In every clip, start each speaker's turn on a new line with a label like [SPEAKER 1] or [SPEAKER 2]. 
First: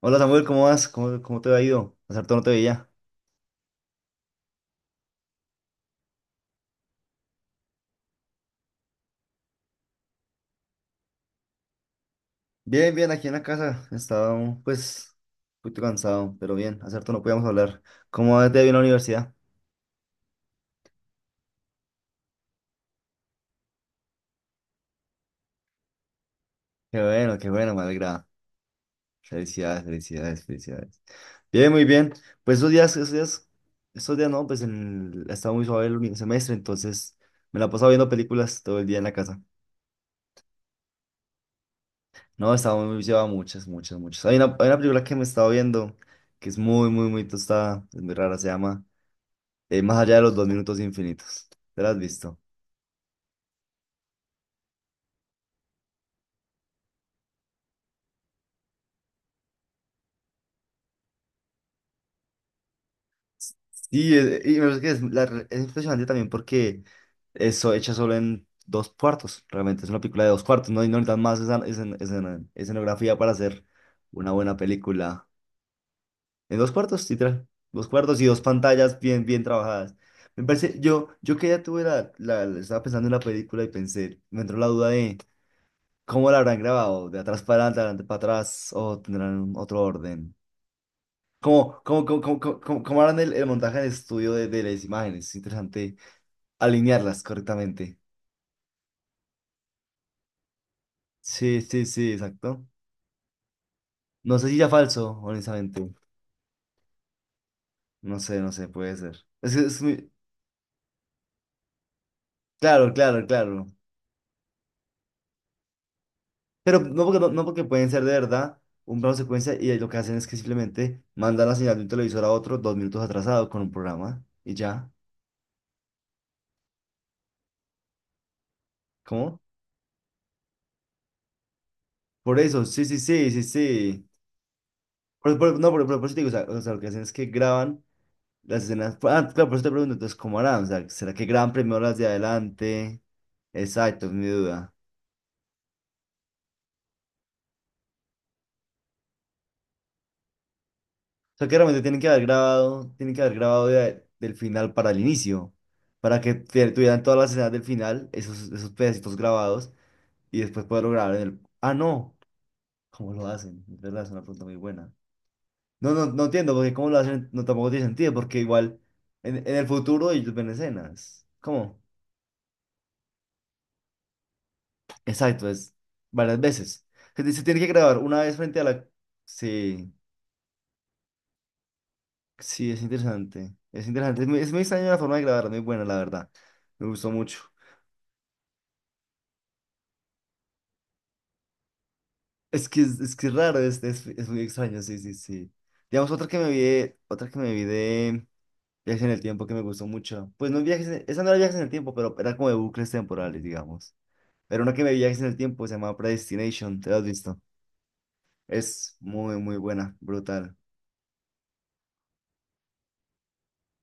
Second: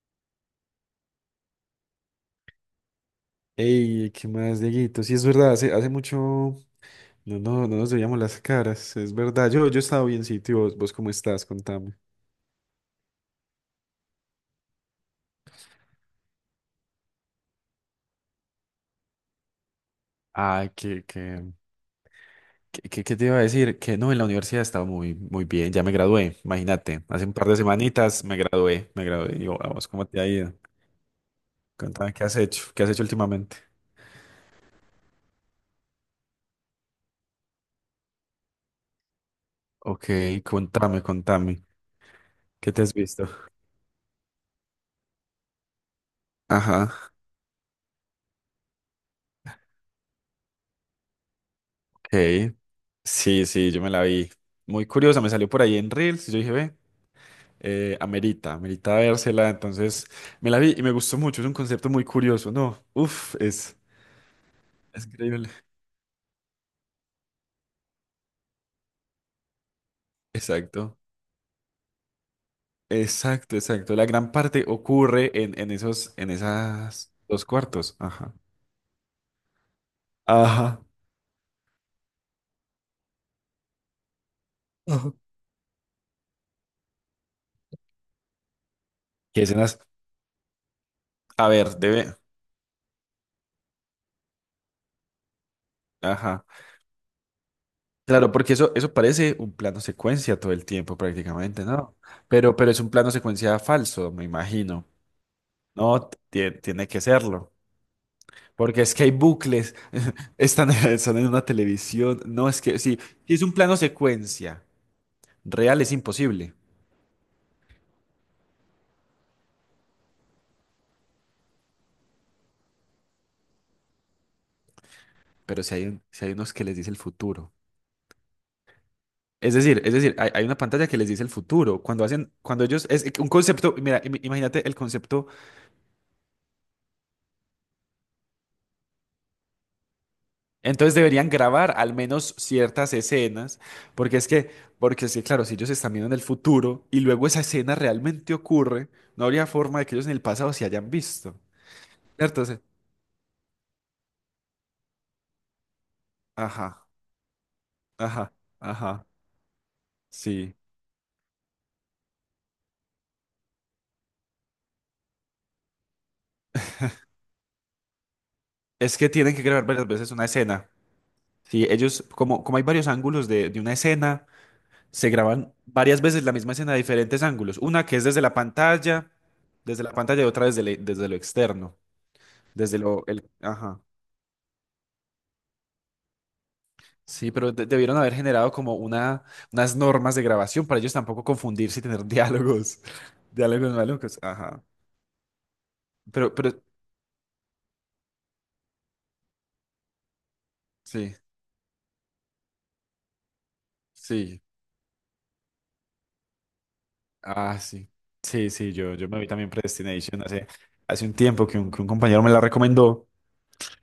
[SPEAKER 1] Hola Samuel, ¿cómo vas? ¿Cómo te ha ido? Hace harto no te veía.
[SPEAKER 2] Ey, ¿qué más, Dieguito? Sí, es verdad, hace mucho no nos veíamos las caras, es verdad. Yo he estado bien, sí, tío. ¿Vos cómo estás? Contame.
[SPEAKER 1] Bien, bien, aquí en la casa. Estaba pues un poquito cansado, pero bien, hace harto no podíamos hablar. ¿Cómo te ha ido en la universidad?
[SPEAKER 2] Ah, que te iba a decir que no, en la universidad estaba muy, muy bien, ya me gradué, imagínate, hace un
[SPEAKER 1] Qué
[SPEAKER 2] par de
[SPEAKER 1] bueno, me
[SPEAKER 2] semanitas
[SPEAKER 1] alegra.
[SPEAKER 2] me gradué, y yo, "Ah,
[SPEAKER 1] Felicidades,
[SPEAKER 2] vos, ¿cómo te ha
[SPEAKER 1] felicidades,
[SPEAKER 2] ido?
[SPEAKER 1] felicidades. Bien, muy
[SPEAKER 2] Contame,
[SPEAKER 1] bien.
[SPEAKER 2] ¿qué has
[SPEAKER 1] Pues
[SPEAKER 2] hecho? ¿Qué has hecho últimamente?
[SPEAKER 1] esos días no, estaba muy suave el último semestre, entonces me la he pasado viendo películas todo el día en la casa.
[SPEAKER 2] Ok, contame, contame,
[SPEAKER 1] No,
[SPEAKER 2] ¿qué te
[SPEAKER 1] estaba
[SPEAKER 2] has
[SPEAKER 1] muy,
[SPEAKER 2] visto?
[SPEAKER 1] llevaba muchas, muchas, muchas. Hay una película que me estaba viendo que es muy, muy,
[SPEAKER 2] Ajá,
[SPEAKER 1] muy tostada, es muy rara, se llama, más allá de los dos minutos infinitos. ¿Te la has visto?
[SPEAKER 2] ok, sí, sí, yo me la vi, muy curiosa, me salió por ahí en Reels, y yo dije, ve. Amerita vérsela, entonces me la vi y me gustó mucho, es un concepto muy curioso, ¿no? Uf, es,
[SPEAKER 1] Sí, y me parece que es,
[SPEAKER 2] es increíble.
[SPEAKER 1] es impresionante también porque eso hecha solo en dos cuartos. Realmente es una película de dos cuartos. No, y no
[SPEAKER 2] Exacto,
[SPEAKER 1] necesitan más escenografía para
[SPEAKER 2] exacto,
[SPEAKER 1] hacer
[SPEAKER 2] exacto. La
[SPEAKER 1] una
[SPEAKER 2] gran
[SPEAKER 1] buena
[SPEAKER 2] parte
[SPEAKER 1] película.
[SPEAKER 2] ocurre en, en esos, en
[SPEAKER 1] En dos cuartos,
[SPEAKER 2] esas dos
[SPEAKER 1] literal. Dos
[SPEAKER 2] cuartos.
[SPEAKER 1] cuartos y
[SPEAKER 2] Ajá.
[SPEAKER 1] dos pantallas bien, bien trabajadas. Me parece,
[SPEAKER 2] Ajá.
[SPEAKER 1] yo que ya tuve estaba pensando en la película y pensé, me entró la duda
[SPEAKER 2] Ajá.
[SPEAKER 1] de cómo la habrán grabado, de atrás para adelante, de adelante para atrás, o
[SPEAKER 2] ¿Qué
[SPEAKER 1] tendrán
[SPEAKER 2] escenas?
[SPEAKER 1] otro orden.
[SPEAKER 2] A ver,
[SPEAKER 1] Como como
[SPEAKER 2] debe.
[SPEAKER 1] como como como como cómo harán el montaje en el estudio de las imágenes. Es interesante
[SPEAKER 2] Ajá.
[SPEAKER 1] alinearlas correctamente.
[SPEAKER 2] Claro, porque eso parece un plano secuencia todo el tiempo
[SPEAKER 1] Sí,
[SPEAKER 2] prácticamente,
[SPEAKER 1] sí,
[SPEAKER 2] ¿no?
[SPEAKER 1] sí,
[SPEAKER 2] Pero,
[SPEAKER 1] exacto.
[SPEAKER 2] pero es un plano secuencia falso, me
[SPEAKER 1] No sé si ya
[SPEAKER 2] imagino.
[SPEAKER 1] falso, honestamente.
[SPEAKER 2] No, tiene que serlo.
[SPEAKER 1] No sé, no sé,
[SPEAKER 2] Porque es
[SPEAKER 1] puede
[SPEAKER 2] que hay
[SPEAKER 1] ser. Es, que
[SPEAKER 2] bucles,
[SPEAKER 1] es muy…
[SPEAKER 2] están en una televisión. No, es que
[SPEAKER 1] Claro,
[SPEAKER 2] sí,
[SPEAKER 1] claro,
[SPEAKER 2] si es un
[SPEAKER 1] claro.
[SPEAKER 2] plano secuencia real es imposible,
[SPEAKER 1] Pero no porque pueden ser de verdad un plano secuencia, y lo que hacen es que simplemente mandan la señal de un televisor a otro dos minutos atrasado con un programa y ya.
[SPEAKER 2] pero si hay unos que les dice el futuro.
[SPEAKER 1] ¿Cómo?
[SPEAKER 2] Es decir, hay una pantalla que les dice el futuro. Cuando hacen,
[SPEAKER 1] Por eso,
[SPEAKER 2] cuando
[SPEAKER 1] sí,
[SPEAKER 2] ellos,
[SPEAKER 1] sí,
[SPEAKER 2] Es un
[SPEAKER 1] sí, sí,
[SPEAKER 2] concepto, mira,
[SPEAKER 1] sí.
[SPEAKER 2] imagínate el concepto.
[SPEAKER 1] Por- no, por eso te digo, o sea, lo que hacen es que graban las escenas. Pues, ah, claro, por eso te pregunto, entonces, ¿cómo harán? O sea,
[SPEAKER 2] Entonces
[SPEAKER 1] ¿será que
[SPEAKER 2] deberían
[SPEAKER 1] graban
[SPEAKER 2] grabar
[SPEAKER 1] primero
[SPEAKER 2] al
[SPEAKER 1] las de
[SPEAKER 2] menos ciertas
[SPEAKER 1] adelante?
[SPEAKER 2] escenas,
[SPEAKER 1] Exacto, es
[SPEAKER 2] porque
[SPEAKER 1] mi
[SPEAKER 2] es que,
[SPEAKER 1] duda.
[SPEAKER 2] porque es que, claro, si ellos están viendo en el futuro y luego esa escena realmente ocurre, no habría forma de que ellos en el pasado se hayan visto.
[SPEAKER 1] O sea, que realmente tienen que haber
[SPEAKER 2] ¿Cierto? Entonces,
[SPEAKER 1] grabado, del final para el inicio, para que
[SPEAKER 2] ajá,
[SPEAKER 1] tuvieran todas las escenas del final,
[SPEAKER 2] ajá.
[SPEAKER 1] esos
[SPEAKER 2] Ajá.
[SPEAKER 1] pedacitos grabados, y
[SPEAKER 2] Sí,
[SPEAKER 1] después poderlo grabar en el… Ah, no, ¿cómo lo hacen? Es verdad, es una pregunta muy buena. No, no, no entiendo, porque ¿cómo lo hacen? No, tampoco tiene sentido, porque igual
[SPEAKER 2] es que tienen
[SPEAKER 1] en,
[SPEAKER 2] que
[SPEAKER 1] en
[SPEAKER 2] grabar
[SPEAKER 1] el
[SPEAKER 2] varias veces
[SPEAKER 1] futuro
[SPEAKER 2] una
[SPEAKER 1] ellos ven
[SPEAKER 2] escena.
[SPEAKER 1] escenas.
[SPEAKER 2] Sí,
[SPEAKER 1] ¿Cómo?
[SPEAKER 2] ellos, como hay varios ángulos de una escena, se
[SPEAKER 1] Exacto,
[SPEAKER 2] graban
[SPEAKER 1] es
[SPEAKER 2] varias veces la
[SPEAKER 1] varias
[SPEAKER 2] misma escena de
[SPEAKER 1] veces.
[SPEAKER 2] diferentes
[SPEAKER 1] Se
[SPEAKER 2] ángulos.
[SPEAKER 1] tiene que
[SPEAKER 2] Una que
[SPEAKER 1] grabar
[SPEAKER 2] es
[SPEAKER 1] una
[SPEAKER 2] desde la
[SPEAKER 1] vez frente a la…
[SPEAKER 2] pantalla, desde la
[SPEAKER 1] Sí,
[SPEAKER 2] pantalla y otra desde lo externo,
[SPEAKER 1] sí,
[SPEAKER 2] desde
[SPEAKER 1] es
[SPEAKER 2] lo, el,
[SPEAKER 1] interesante.
[SPEAKER 2] ajá.
[SPEAKER 1] Es interesante. Es muy extraña la forma de grabar, muy buena, la verdad. Me gustó
[SPEAKER 2] Sí,
[SPEAKER 1] mucho.
[SPEAKER 2] pero debieron haber generado como unas normas de grabación para ellos tampoco confundirse y tener
[SPEAKER 1] Es
[SPEAKER 2] diálogos,
[SPEAKER 1] que es, es que es raro,
[SPEAKER 2] diálogos malucos,
[SPEAKER 1] es muy
[SPEAKER 2] ajá.
[SPEAKER 1] extraño, sí, sí, sí. Digamos,
[SPEAKER 2] Pero, pero,
[SPEAKER 1] otra que me vi de Viajes en el Tiempo que me gustó mucho. Pues no viajes,
[SPEAKER 2] sí,
[SPEAKER 1] esa no era Viajes en el Tiempo, pero era como de bucles temporales, digamos.
[SPEAKER 2] sí.
[SPEAKER 1] Pero una que me vi Viajes en el Tiempo se llama Predestination, ¿te la has visto?
[SPEAKER 2] Ah, sí. Sí, sí, yo,
[SPEAKER 1] Es
[SPEAKER 2] yo me vi
[SPEAKER 1] muy,
[SPEAKER 2] también
[SPEAKER 1] muy buena,
[SPEAKER 2] Predestination hace,
[SPEAKER 1] brutal.
[SPEAKER 2] hace un tiempo que un compañero me la recomendó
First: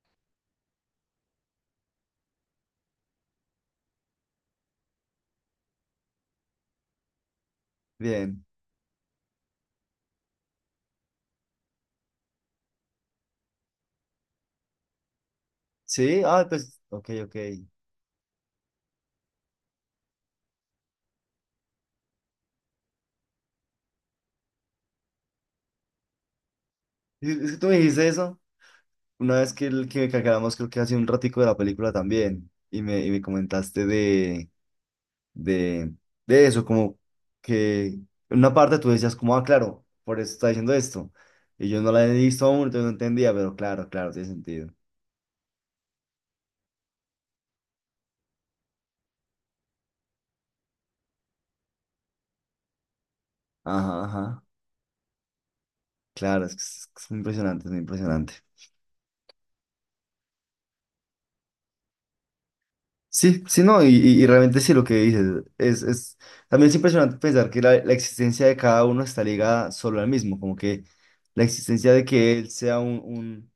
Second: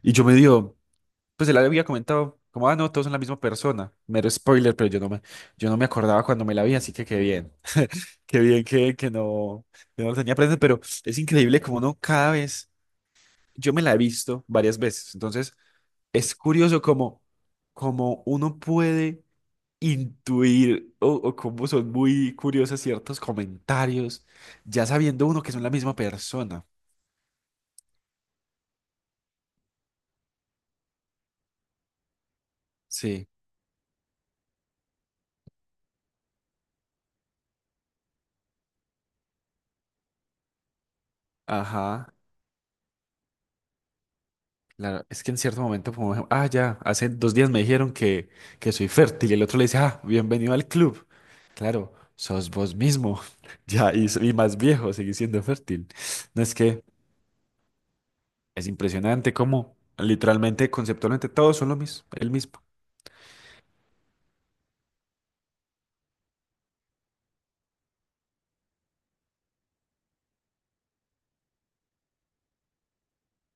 [SPEAKER 2] y yo me dio, pues él había comentado, como, ah, no, todos son la misma persona, mero spoiler, pero yo no me acordaba cuando me la vi, así que qué
[SPEAKER 1] Bien.
[SPEAKER 2] bien que no lo tenía presente, pero es increíble como no cada vez, yo me la he visto varias veces, entonces
[SPEAKER 1] Sí,
[SPEAKER 2] es
[SPEAKER 1] ah, pues,
[SPEAKER 2] curioso
[SPEAKER 1] ok,
[SPEAKER 2] como,
[SPEAKER 1] ok.
[SPEAKER 2] como uno puede intuir o cómo son muy curiosos ciertos comentarios, ya sabiendo uno que son la misma persona.
[SPEAKER 1] Es que tú me dijiste eso una vez que acabamos, creo que hace un ratico de la película también, y me,
[SPEAKER 2] Sí,
[SPEAKER 1] comentaste de, de eso, como que en una parte tú decías como, ah, claro, por eso está diciendo esto, y yo no la he
[SPEAKER 2] ajá.
[SPEAKER 1] visto aún, entonces no entendía, pero claro, claro, tiene sentido.
[SPEAKER 2] Claro, es que en cierto momento, como, ah, ya, hace dos días me dijeron que soy fértil y el otro le dice, ah, bienvenido al club. Claro, sos vos mismo. Ya,
[SPEAKER 1] Ajá,
[SPEAKER 2] y
[SPEAKER 1] ajá,
[SPEAKER 2] más viejo, seguís siendo fértil. No
[SPEAKER 1] claro,
[SPEAKER 2] es que
[SPEAKER 1] es muy impresionante, es muy impresionante.
[SPEAKER 2] es impresionante cómo literalmente, conceptualmente, todos son lo mismo, el mismo.
[SPEAKER 1] Sí, sí, no, y realmente sí lo que dices, es, es, también es impresionante pensar que la existencia de cada uno está ligada solo al mismo, como que la existencia de que él sea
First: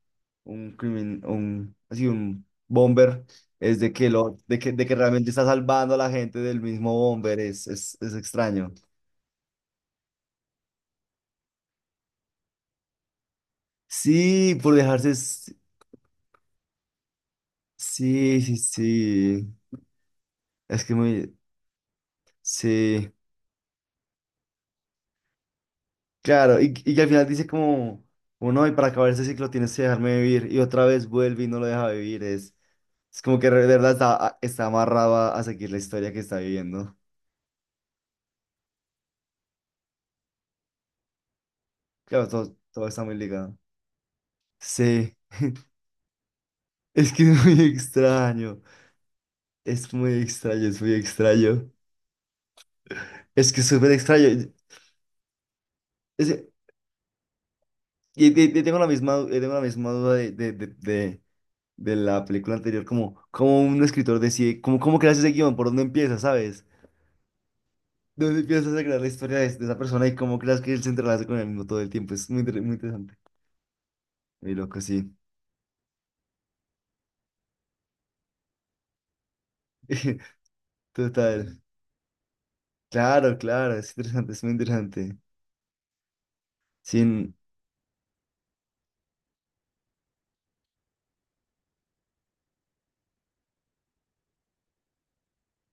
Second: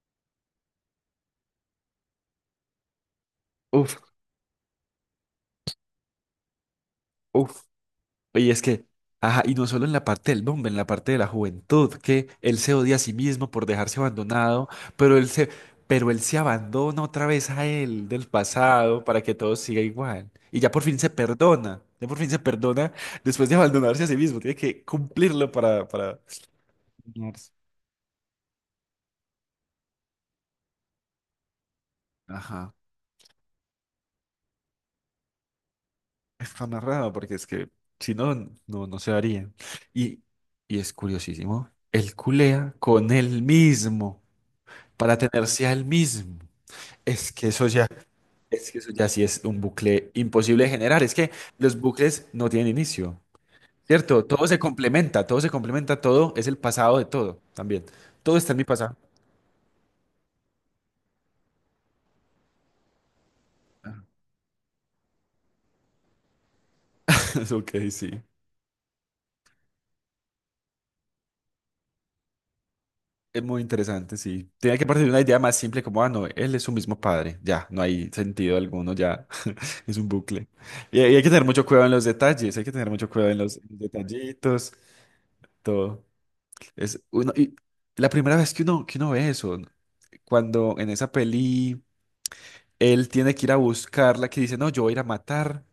[SPEAKER 1] un, crimin- un, así, un bomber, es de
[SPEAKER 2] Uf,
[SPEAKER 1] que, lo, de que realmente está salvando a la gente del mismo bomber,
[SPEAKER 2] uf.
[SPEAKER 1] es
[SPEAKER 2] Y es
[SPEAKER 1] extraño.
[SPEAKER 2] que, ajá, y no solo en la parte del hombre, en la parte de la juventud, que él se odia a sí mismo por dejarse
[SPEAKER 1] Sí,
[SPEAKER 2] abandonado,
[SPEAKER 1] por dejarse,
[SPEAKER 2] pero él se, pero él se abandona otra vez a él del
[SPEAKER 1] sí, sí,
[SPEAKER 2] pasado para que
[SPEAKER 1] sí,
[SPEAKER 2] todo siga igual. Y ya
[SPEAKER 1] es
[SPEAKER 2] por
[SPEAKER 1] que
[SPEAKER 2] fin se
[SPEAKER 1] muy,
[SPEAKER 2] perdona, ya por fin se perdona
[SPEAKER 1] sí.
[SPEAKER 2] después de abandonarse a sí mismo, tiene que cumplirlo para.
[SPEAKER 1] Claro, y que al final dice
[SPEAKER 2] Señores.
[SPEAKER 1] como, uno, y para acabar este ciclo tienes que dejarme vivir, y otra vez vuelve y no lo deja vivir, es,
[SPEAKER 2] Ajá,
[SPEAKER 1] como que de verdad está amarrado a seguir la historia que está
[SPEAKER 2] está
[SPEAKER 1] viviendo.
[SPEAKER 2] narrado porque es que si no, no se daría. Y, y es curiosísimo, él
[SPEAKER 1] Claro, todo,
[SPEAKER 2] culea
[SPEAKER 1] todo está
[SPEAKER 2] con
[SPEAKER 1] muy
[SPEAKER 2] él
[SPEAKER 1] ligado.
[SPEAKER 2] mismo para
[SPEAKER 1] Sí,
[SPEAKER 2] tenerse a él mismo.
[SPEAKER 1] es que
[SPEAKER 2] Es
[SPEAKER 1] es
[SPEAKER 2] que
[SPEAKER 1] muy
[SPEAKER 2] eso ya,
[SPEAKER 1] extraño,
[SPEAKER 2] es que eso ya sí es un
[SPEAKER 1] es
[SPEAKER 2] bucle
[SPEAKER 1] muy
[SPEAKER 2] imposible
[SPEAKER 1] extraño,
[SPEAKER 2] de
[SPEAKER 1] es muy
[SPEAKER 2] generar. Es que
[SPEAKER 1] extraño,
[SPEAKER 2] los bucles no tienen inicio,
[SPEAKER 1] es que es súper
[SPEAKER 2] ¿cierto?
[SPEAKER 1] extraño.
[SPEAKER 2] Todo se complementa, todo se complementa, todo
[SPEAKER 1] Es-
[SPEAKER 2] es el pasado de todo también. Todo está en mi
[SPEAKER 1] tengo la
[SPEAKER 2] pasado.
[SPEAKER 1] misma, tengo la misma duda de, de la película anterior, como, como un escritor decide, como, cómo creas ese guión, por dónde empieza, ¿sabes?
[SPEAKER 2] Es Ok, sí.
[SPEAKER 1] ¿Dónde empiezas a crear la historia de esa persona y cómo creas que él se entrelaza con el mismo todo el tiempo? Es muy, muy interesante.
[SPEAKER 2] Es muy interesante, sí.
[SPEAKER 1] Muy
[SPEAKER 2] Tenía
[SPEAKER 1] loco,
[SPEAKER 2] que partir de
[SPEAKER 1] sí.
[SPEAKER 2] una idea más simple como, ah, no, él es su mismo padre. Ya, no hay sentido alguno, ya. Es un bucle. Y hay que tener
[SPEAKER 1] Total.
[SPEAKER 2] mucho cuidado en los detalles, hay que tener mucho cuidado
[SPEAKER 1] Claro,
[SPEAKER 2] en los
[SPEAKER 1] claro, es interesante, es muy
[SPEAKER 2] detallitos,
[SPEAKER 1] interesante.
[SPEAKER 2] todo. Es uno,
[SPEAKER 1] Sin…
[SPEAKER 2] y la primera vez que uno ve eso, cuando en esa peli. Él tiene que ir a buscarla, que dice, no, yo voy a ir a matar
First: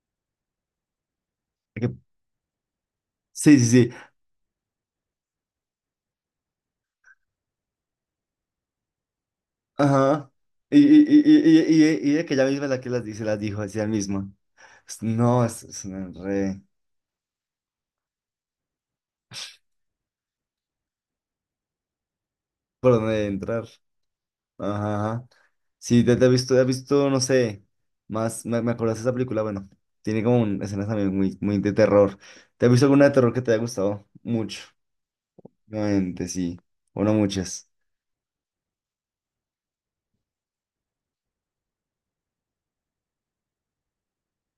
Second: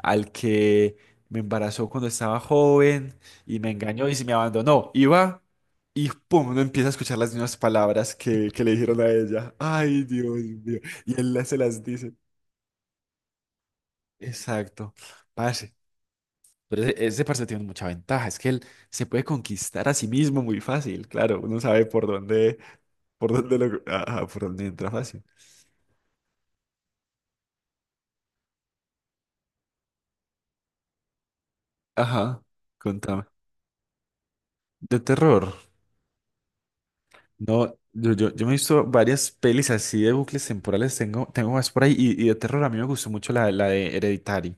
[SPEAKER 2] al que me embarazó
[SPEAKER 1] que-
[SPEAKER 2] cuando estaba joven
[SPEAKER 1] Sí,
[SPEAKER 2] y
[SPEAKER 1] sí,
[SPEAKER 2] me
[SPEAKER 1] sí.
[SPEAKER 2] engañó y se me abandonó. Y va y pum, uno empieza a escuchar las mismas palabras que le dijeron a ella. Ay,
[SPEAKER 1] Ajá.
[SPEAKER 2] Dios mío. Y él las- se las
[SPEAKER 1] Y
[SPEAKER 2] dice.
[SPEAKER 1] de que ella misma es la que las dice, las dijo así ella misma.
[SPEAKER 2] Exacto.
[SPEAKER 1] No,
[SPEAKER 2] Parce.
[SPEAKER 1] es una re…
[SPEAKER 2] Pero ese parce tiene mucha ventaja. Es que él se puede conquistar a sí mismo muy fácil. Claro, uno sabe por dónde,
[SPEAKER 1] ¿Por dónde
[SPEAKER 2] por dónde
[SPEAKER 1] entrar?
[SPEAKER 2] lo, ajá, por dónde entra
[SPEAKER 1] Ajá,
[SPEAKER 2] fácil.
[SPEAKER 1] ajá. Sí, te he visto, no sé, más, me acuerdas de esa película, bueno, tiene como escenas también muy, muy de terror.
[SPEAKER 2] Ajá,
[SPEAKER 1] ¿Te has visto alguna de
[SPEAKER 2] contame.
[SPEAKER 1] terror que te haya gustado? Mucho,
[SPEAKER 2] De terror.
[SPEAKER 1] obviamente, sí, o no
[SPEAKER 2] No,
[SPEAKER 1] muchas.
[SPEAKER 2] yo me he visto varias pelis así de bucles temporales, tengo más por ahí, y de terror a mí me gustó mucho la de Hereditary,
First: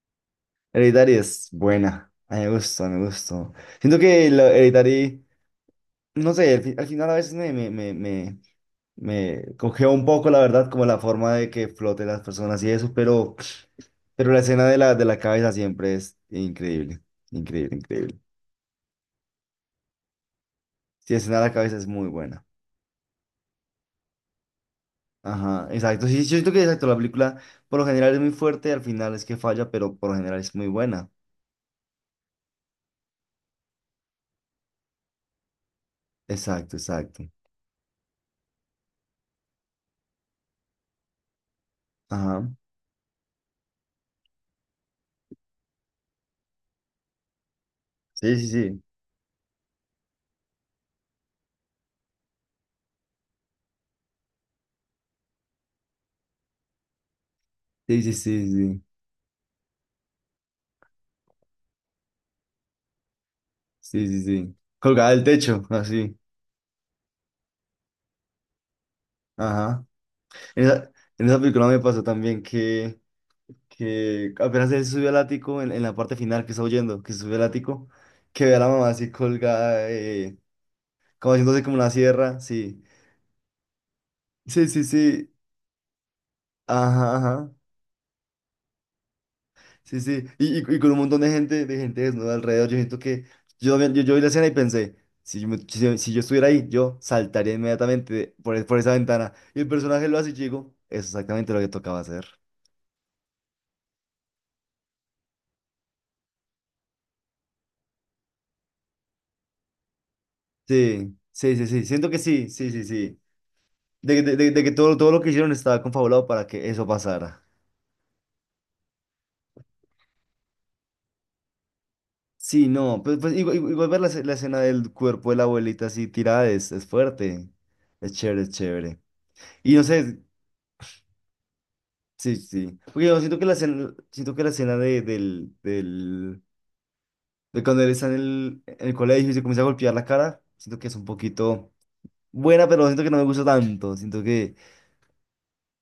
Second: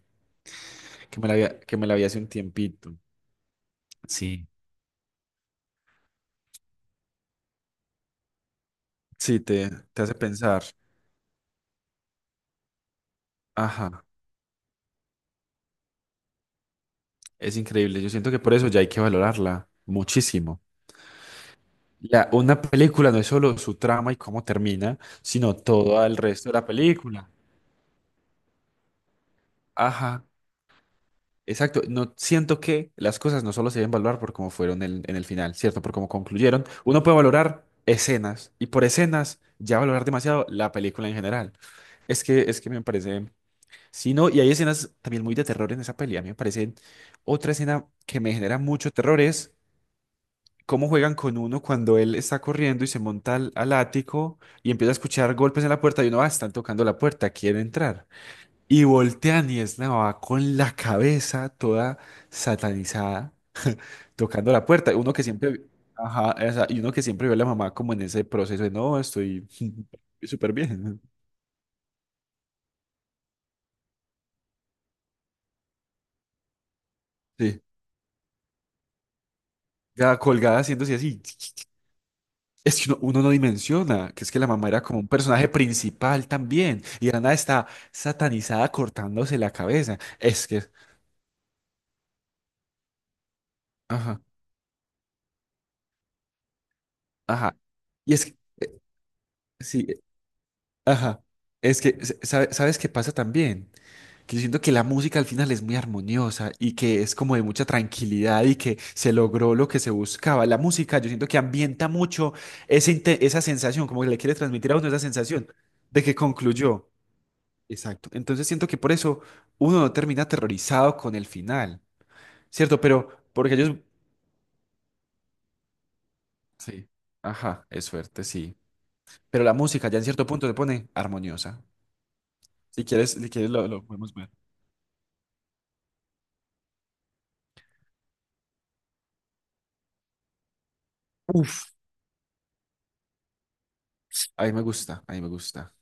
[SPEAKER 1] Hereditary
[SPEAKER 2] que me la
[SPEAKER 1] es
[SPEAKER 2] había, que me la vi
[SPEAKER 1] buena,
[SPEAKER 2] hace un
[SPEAKER 1] a mí me gustó,
[SPEAKER 2] tiempito.
[SPEAKER 1] me gustó. Siento que
[SPEAKER 2] Sí.
[SPEAKER 1] la Hereditary, no sé, al final a veces
[SPEAKER 2] Sí,
[SPEAKER 1] me
[SPEAKER 2] te,
[SPEAKER 1] cogió
[SPEAKER 2] te
[SPEAKER 1] un
[SPEAKER 2] hace
[SPEAKER 1] poco, la
[SPEAKER 2] pensar,
[SPEAKER 1] verdad, como la forma de que floten las personas y eso, pero,
[SPEAKER 2] ajá,
[SPEAKER 1] la escena de la cabeza siempre es increíble,
[SPEAKER 2] es
[SPEAKER 1] increíble,
[SPEAKER 2] increíble, yo
[SPEAKER 1] increíble.
[SPEAKER 2] siento que por eso ya hay que valorarla muchísimo.
[SPEAKER 1] Sí, escena de la cabeza es muy
[SPEAKER 2] La,
[SPEAKER 1] buena.
[SPEAKER 2] una película no es solo su trama y cómo termina, sino
[SPEAKER 1] Ajá,
[SPEAKER 2] todo
[SPEAKER 1] exacto.
[SPEAKER 2] el
[SPEAKER 1] Sí, yo
[SPEAKER 2] resto
[SPEAKER 1] siento
[SPEAKER 2] de
[SPEAKER 1] que
[SPEAKER 2] la
[SPEAKER 1] exacto, la
[SPEAKER 2] película.
[SPEAKER 1] película por lo general es muy fuerte y al final es que falla, pero por lo
[SPEAKER 2] Ajá.
[SPEAKER 1] general es muy buena.
[SPEAKER 2] Exacto, no siento que las cosas no solo se deben valorar por cómo fueron en el final, ¿cierto? Por cómo concluyeron.
[SPEAKER 1] Exacto,
[SPEAKER 2] Uno puede
[SPEAKER 1] exacto.
[SPEAKER 2] valorar escenas y por escenas ya valorar demasiado la película en general. Es que,
[SPEAKER 1] Ajá.
[SPEAKER 2] es que me parece, sí, no, y hay escenas también muy de terror en esa peli. A mí me parece otra escena que me
[SPEAKER 1] Sí, sí,
[SPEAKER 2] genera
[SPEAKER 1] sí.
[SPEAKER 2] mucho terror es cómo juegan con uno cuando él está corriendo y se monta al ático y empieza a escuchar golpes en la puerta y uno, ah, están tocando la puerta, quiere
[SPEAKER 1] Sí,
[SPEAKER 2] entrar.
[SPEAKER 1] sí, sí, sí.
[SPEAKER 2] Y voltean y es Nava con la cabeza toda satanizada,
[SPEAKER 1] Sí, sí,
[SPEAKER 2] tocando
[SPEAKER 1] sí.
[SPEAKER 2] la puerta.
[SPEAKER 1] Colgada
[SPEAKER 2] Uno que
[SPEAKER 1] del techo,
[SPEAKER 2] siempre,
[SPEAKER 1] así.
[SPEAKER 2] ajá, y uno que siempre vio a la mamá como en ese proceso de no, estoy
[SPEAKER 1] Ajá.
[SPEAKER 2] súper
[SPEAKER 1] En esa,
[SPEAKER 2] bien.
[SPEAKER 1] en esa película me pasó también que apenas él subió al ático, en la parte final que está huyendo, que se sube al
[SPEAKER 2] Sí,
[SPEAKER 1] ático, que ve a la mamá así colgada,
[SPEAKER 2] ya colgada haciéndose así.
[SPEAKER 1] como haciéndose como una sierra,
[SPEAKER 2] Es
[SPEAKER 1] sí.
[SPEAKER 2] que uno no dimensiona, que es que la
[SPEAKER 1] Sí,
[SPEAKER 2] mamá era
[SPEAKER 1] sí,
[SPEAKER 2] como un
[SPEAKER 1] sí.
[SPEAKER 2] personaje principal también. Y de
[SPEAKER 1] Ajá,
[SPEAKER 2] la nada
[SPEAKER 1] ajá.
[SPEAKER 2] está satanizada cortándose la cabeza.
[SPEAKER 1] Sí, sí,
[SPEAKER 2] Es que,
[SPEAKER 1] y con un montón de gente, desnuda alrededor, yo siento que yo vi
[SPEAKER 2] ajá,
[SPEAKER 1] la escena y pensé, si yo estuviera ahí, yo saltaría
[SPEAKER 2] ajá. Y es
[SPEAKER 1] inmediatamente
[SPEAKER 2] que,
[SPEAKER 1] por esa ventana. Y el
[SPEAKER 2] sí,
[SPEAKER 1] personaje lo hace y yo digo, es
[SPEAKER 2] ajá.
[SPEAKER 1] exactamente lo que
[SPEAKER 2] Es que,
[SPEAKER 1] tocaba hacer.
[SPEAKER 2] ¿sabes qué pasa también? Que yo siento que la música al final es muy armoniosa y que es como de mucha tranquilidad y que se logró lo que se buscaba. La música, yo
[SPEAKER 1] Sí,
[SPEAKER 2] siento que
[SPEAKER 1] sí, sí, sí,
[SPEAKER 2] ambienta
[SPEAKER 1] siento que
[SPEAKER 2] mucho
[SPEAKER 1] sí, sí, sí,
[SPEAKER 2] ese
[SPEAKER 1] sí.
[SPEAKER 2] inte- esa sensación, como que le quiere
[SPEAKER 1] De
[SPEAKER 2] transmitir
[SPEAKER 1] que
[SPEAKER 2] a uno
[SPEAKER 1] todo,
[SPEAKER 2] esa
[SPEAKER 1] todo lo que
[SPEAKER 2] sensación
[SPEAKER 1] hicieron estaba
[SPEAKER 2] de que
[SPEAKER 1] confabulado para que eso
[SPEAKER 2] concluyó.
[SPEAKER 1] pasara.
[SPEAKER 2] Exacto. Entonces siento que por eso uno no termina aterrorizado con el final,
[SPEAKER 1] Sí,
[SPEAKER 2] ¿cierto?
[SPEAKER 1] no,
[SPEAKER 2] Pero
[SPEAKER 1] pues,
[SPEAKER 2] porque
[SPEAKER 1] igual,
[SPEAKER 2] ellos...
[SPEAKER 1] ver la escena del cuerpo de la abuelita así tirada es
[SPEAKER 2] Sí.
[SPEAKER 1] fuerte,
[SPEAKER 2] Ajá, es
[SPEAKER 1] es
[SPEAKER 2] suerte,
[SPEAKER 1] chévere, es
[SPEAKER 2] sí.
[SPEAKER 1] chévere.
[SPEAKER 2] Pero la
[SPEAKER 1] Y no
[SPEAKER 2] música ya en
[SPEAKER 1] sé,
[SPEAKER 2] cierto punto se pone armoniosa.
[SPEAKER 1] sí, sí.
[SPEAKER 2] Si
[SPEAKER 1] Porque
[SPEAKER 2] quieres,
[SPEAKER 1] yo
[SPEAKER 2] si quieres lo podemos ver.
[SPEAKER 1] siento que la escena de cuando él está en el colegio y se comienza a golpear la cara, siento que es un
[SPEAKER 2] Uf,
[SPEAKER 1] poquito buena, pero siento que no me gusta tanto. Siento
[SPEAKER 2] a mí
[SPEAKER 1] que
[SPEAKER 2] me gusta, a mí me gusta.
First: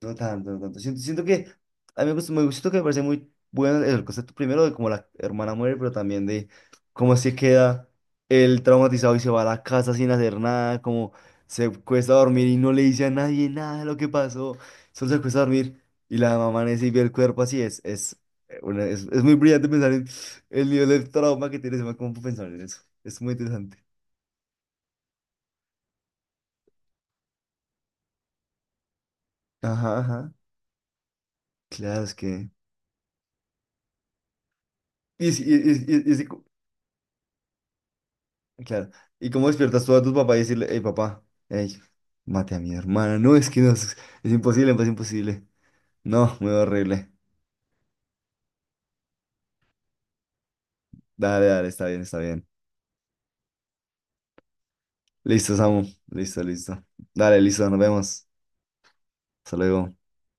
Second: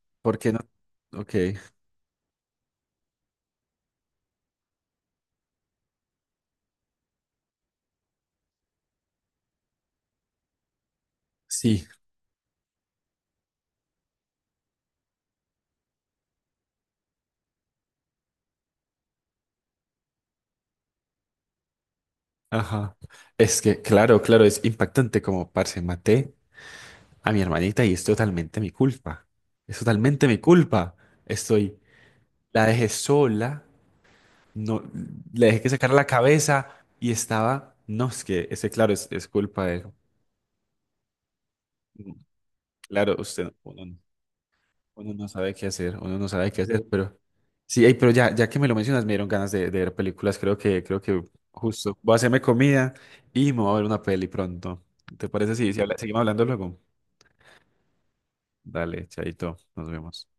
[SPEAKER 1] No
[SPEAKER 2] ¿Por
[SPEAKER 1] tanto,
[SPEAKER 2] qué
[SPEAKER 1] no
[SPEAKER 2] no?
[SPEAKER 1] tanto. Siento
[SPEAKER 2] Ok.
[SPEAKER 1] que a mí me gusta, me gusta, siento que me parece muy bueno el concepto primero de cómo la hermana muere, pero también de cómo se queda el traumatizado y se va a la casa sin hacer nada, como se
[SPEAKER 2] Sí.
[SPEAKER 1] cuesta dormir y no le dice a nadie nada de lo que pasó, solo se cuesta dormir y la mamá amanece y ve el cuerpo así, es muy brillante pensar en el nivel de trauma que tiene, se me cómo pensar en eso,
[SPEAKER 2] Ajá.
[SPEAKER 1] es muy
[SPEAKER 2] Es
[SPEAKER 1] interesante.
[SPEAKER 2] que, claro, claro, es impactante como, parce, maté a mi hermanita y es totalmente mi culpa. Es
[SPEAKER 1] Ajá,
[SPEAKER 2] totalmente
[SPEAKER 1] ajá,
[SPEAKER 2] mi culpa. Estoy,
[SPEAKER 1] claro, es que…
[SPEAKER 2] la dejé sola, no,
[SPEAKER 1] Y,
[SPEAKER 2] le dejé que sacara la
[SPEAKER 1] y,
[SPEAKER 2] cabeza y estaba, no, es que, ese,
[SPEAKER 1] claro.
[SPEAKER 2] claro, es
[SPEAKER 1] ¿Y cómo
[SPEAKER 2] culpa de
[SPEAKER 1] despiertas tú a tu papá y decirle, hey papá, hey,
[SPEAKER 2] él.
[SPEAKER 1] mate a mi
[SPEAKER 2] Claro,
[SPEAKER 1] hermana? No, es
[SPEAKER 2] usted,
[SPEAKER 1] que no,
[SPEAKER 2] uno,
[SPEAKER 1] es imposible, es
[SPEAKER 2] uno no
[SPEAKER 1] imposible.
[SPEAKER 2] sabe qué hacer, uno no
[SPEAKER 1] No, muy
[SPEAKER 2] sabe qué hacer,
[SPEAKER 1] horrible.
[SPEAKER 2] pero sí, ey, pero ya que me lo mencionas, me dieron ganas de ver películas. Creo que
[SPEAKER 1] Dale, dale, está
[SPEAKER 2] justo
[SPEAKER 1] bien,
[SPEAKER 2] voy a
[SPEAKER 1] está
[SPEAKER 2] hacerme
[SPEAKER 1] bien.
[SPEAKER 2] comida y me voy a ver una peli pronto. ¿Te
[SPEAKER 1] Listo,
[SPEAKER 2] parece si, si
[SPEAKER 1] Samu.
[SPEAKER 2] habla- seguimos
[SPEAKER 1] Listo,
[SPEAKER 2] hablando luego?
[SPEAKER 1] listo. Dale, listo, nos vemos.
[SPEAKER 2] Dale,
[SPEAKER 1] Hasta
[SPEAKER 2] chaito, nos
[SPEAKER 1] luego.
[SPEAKER 2] vemos.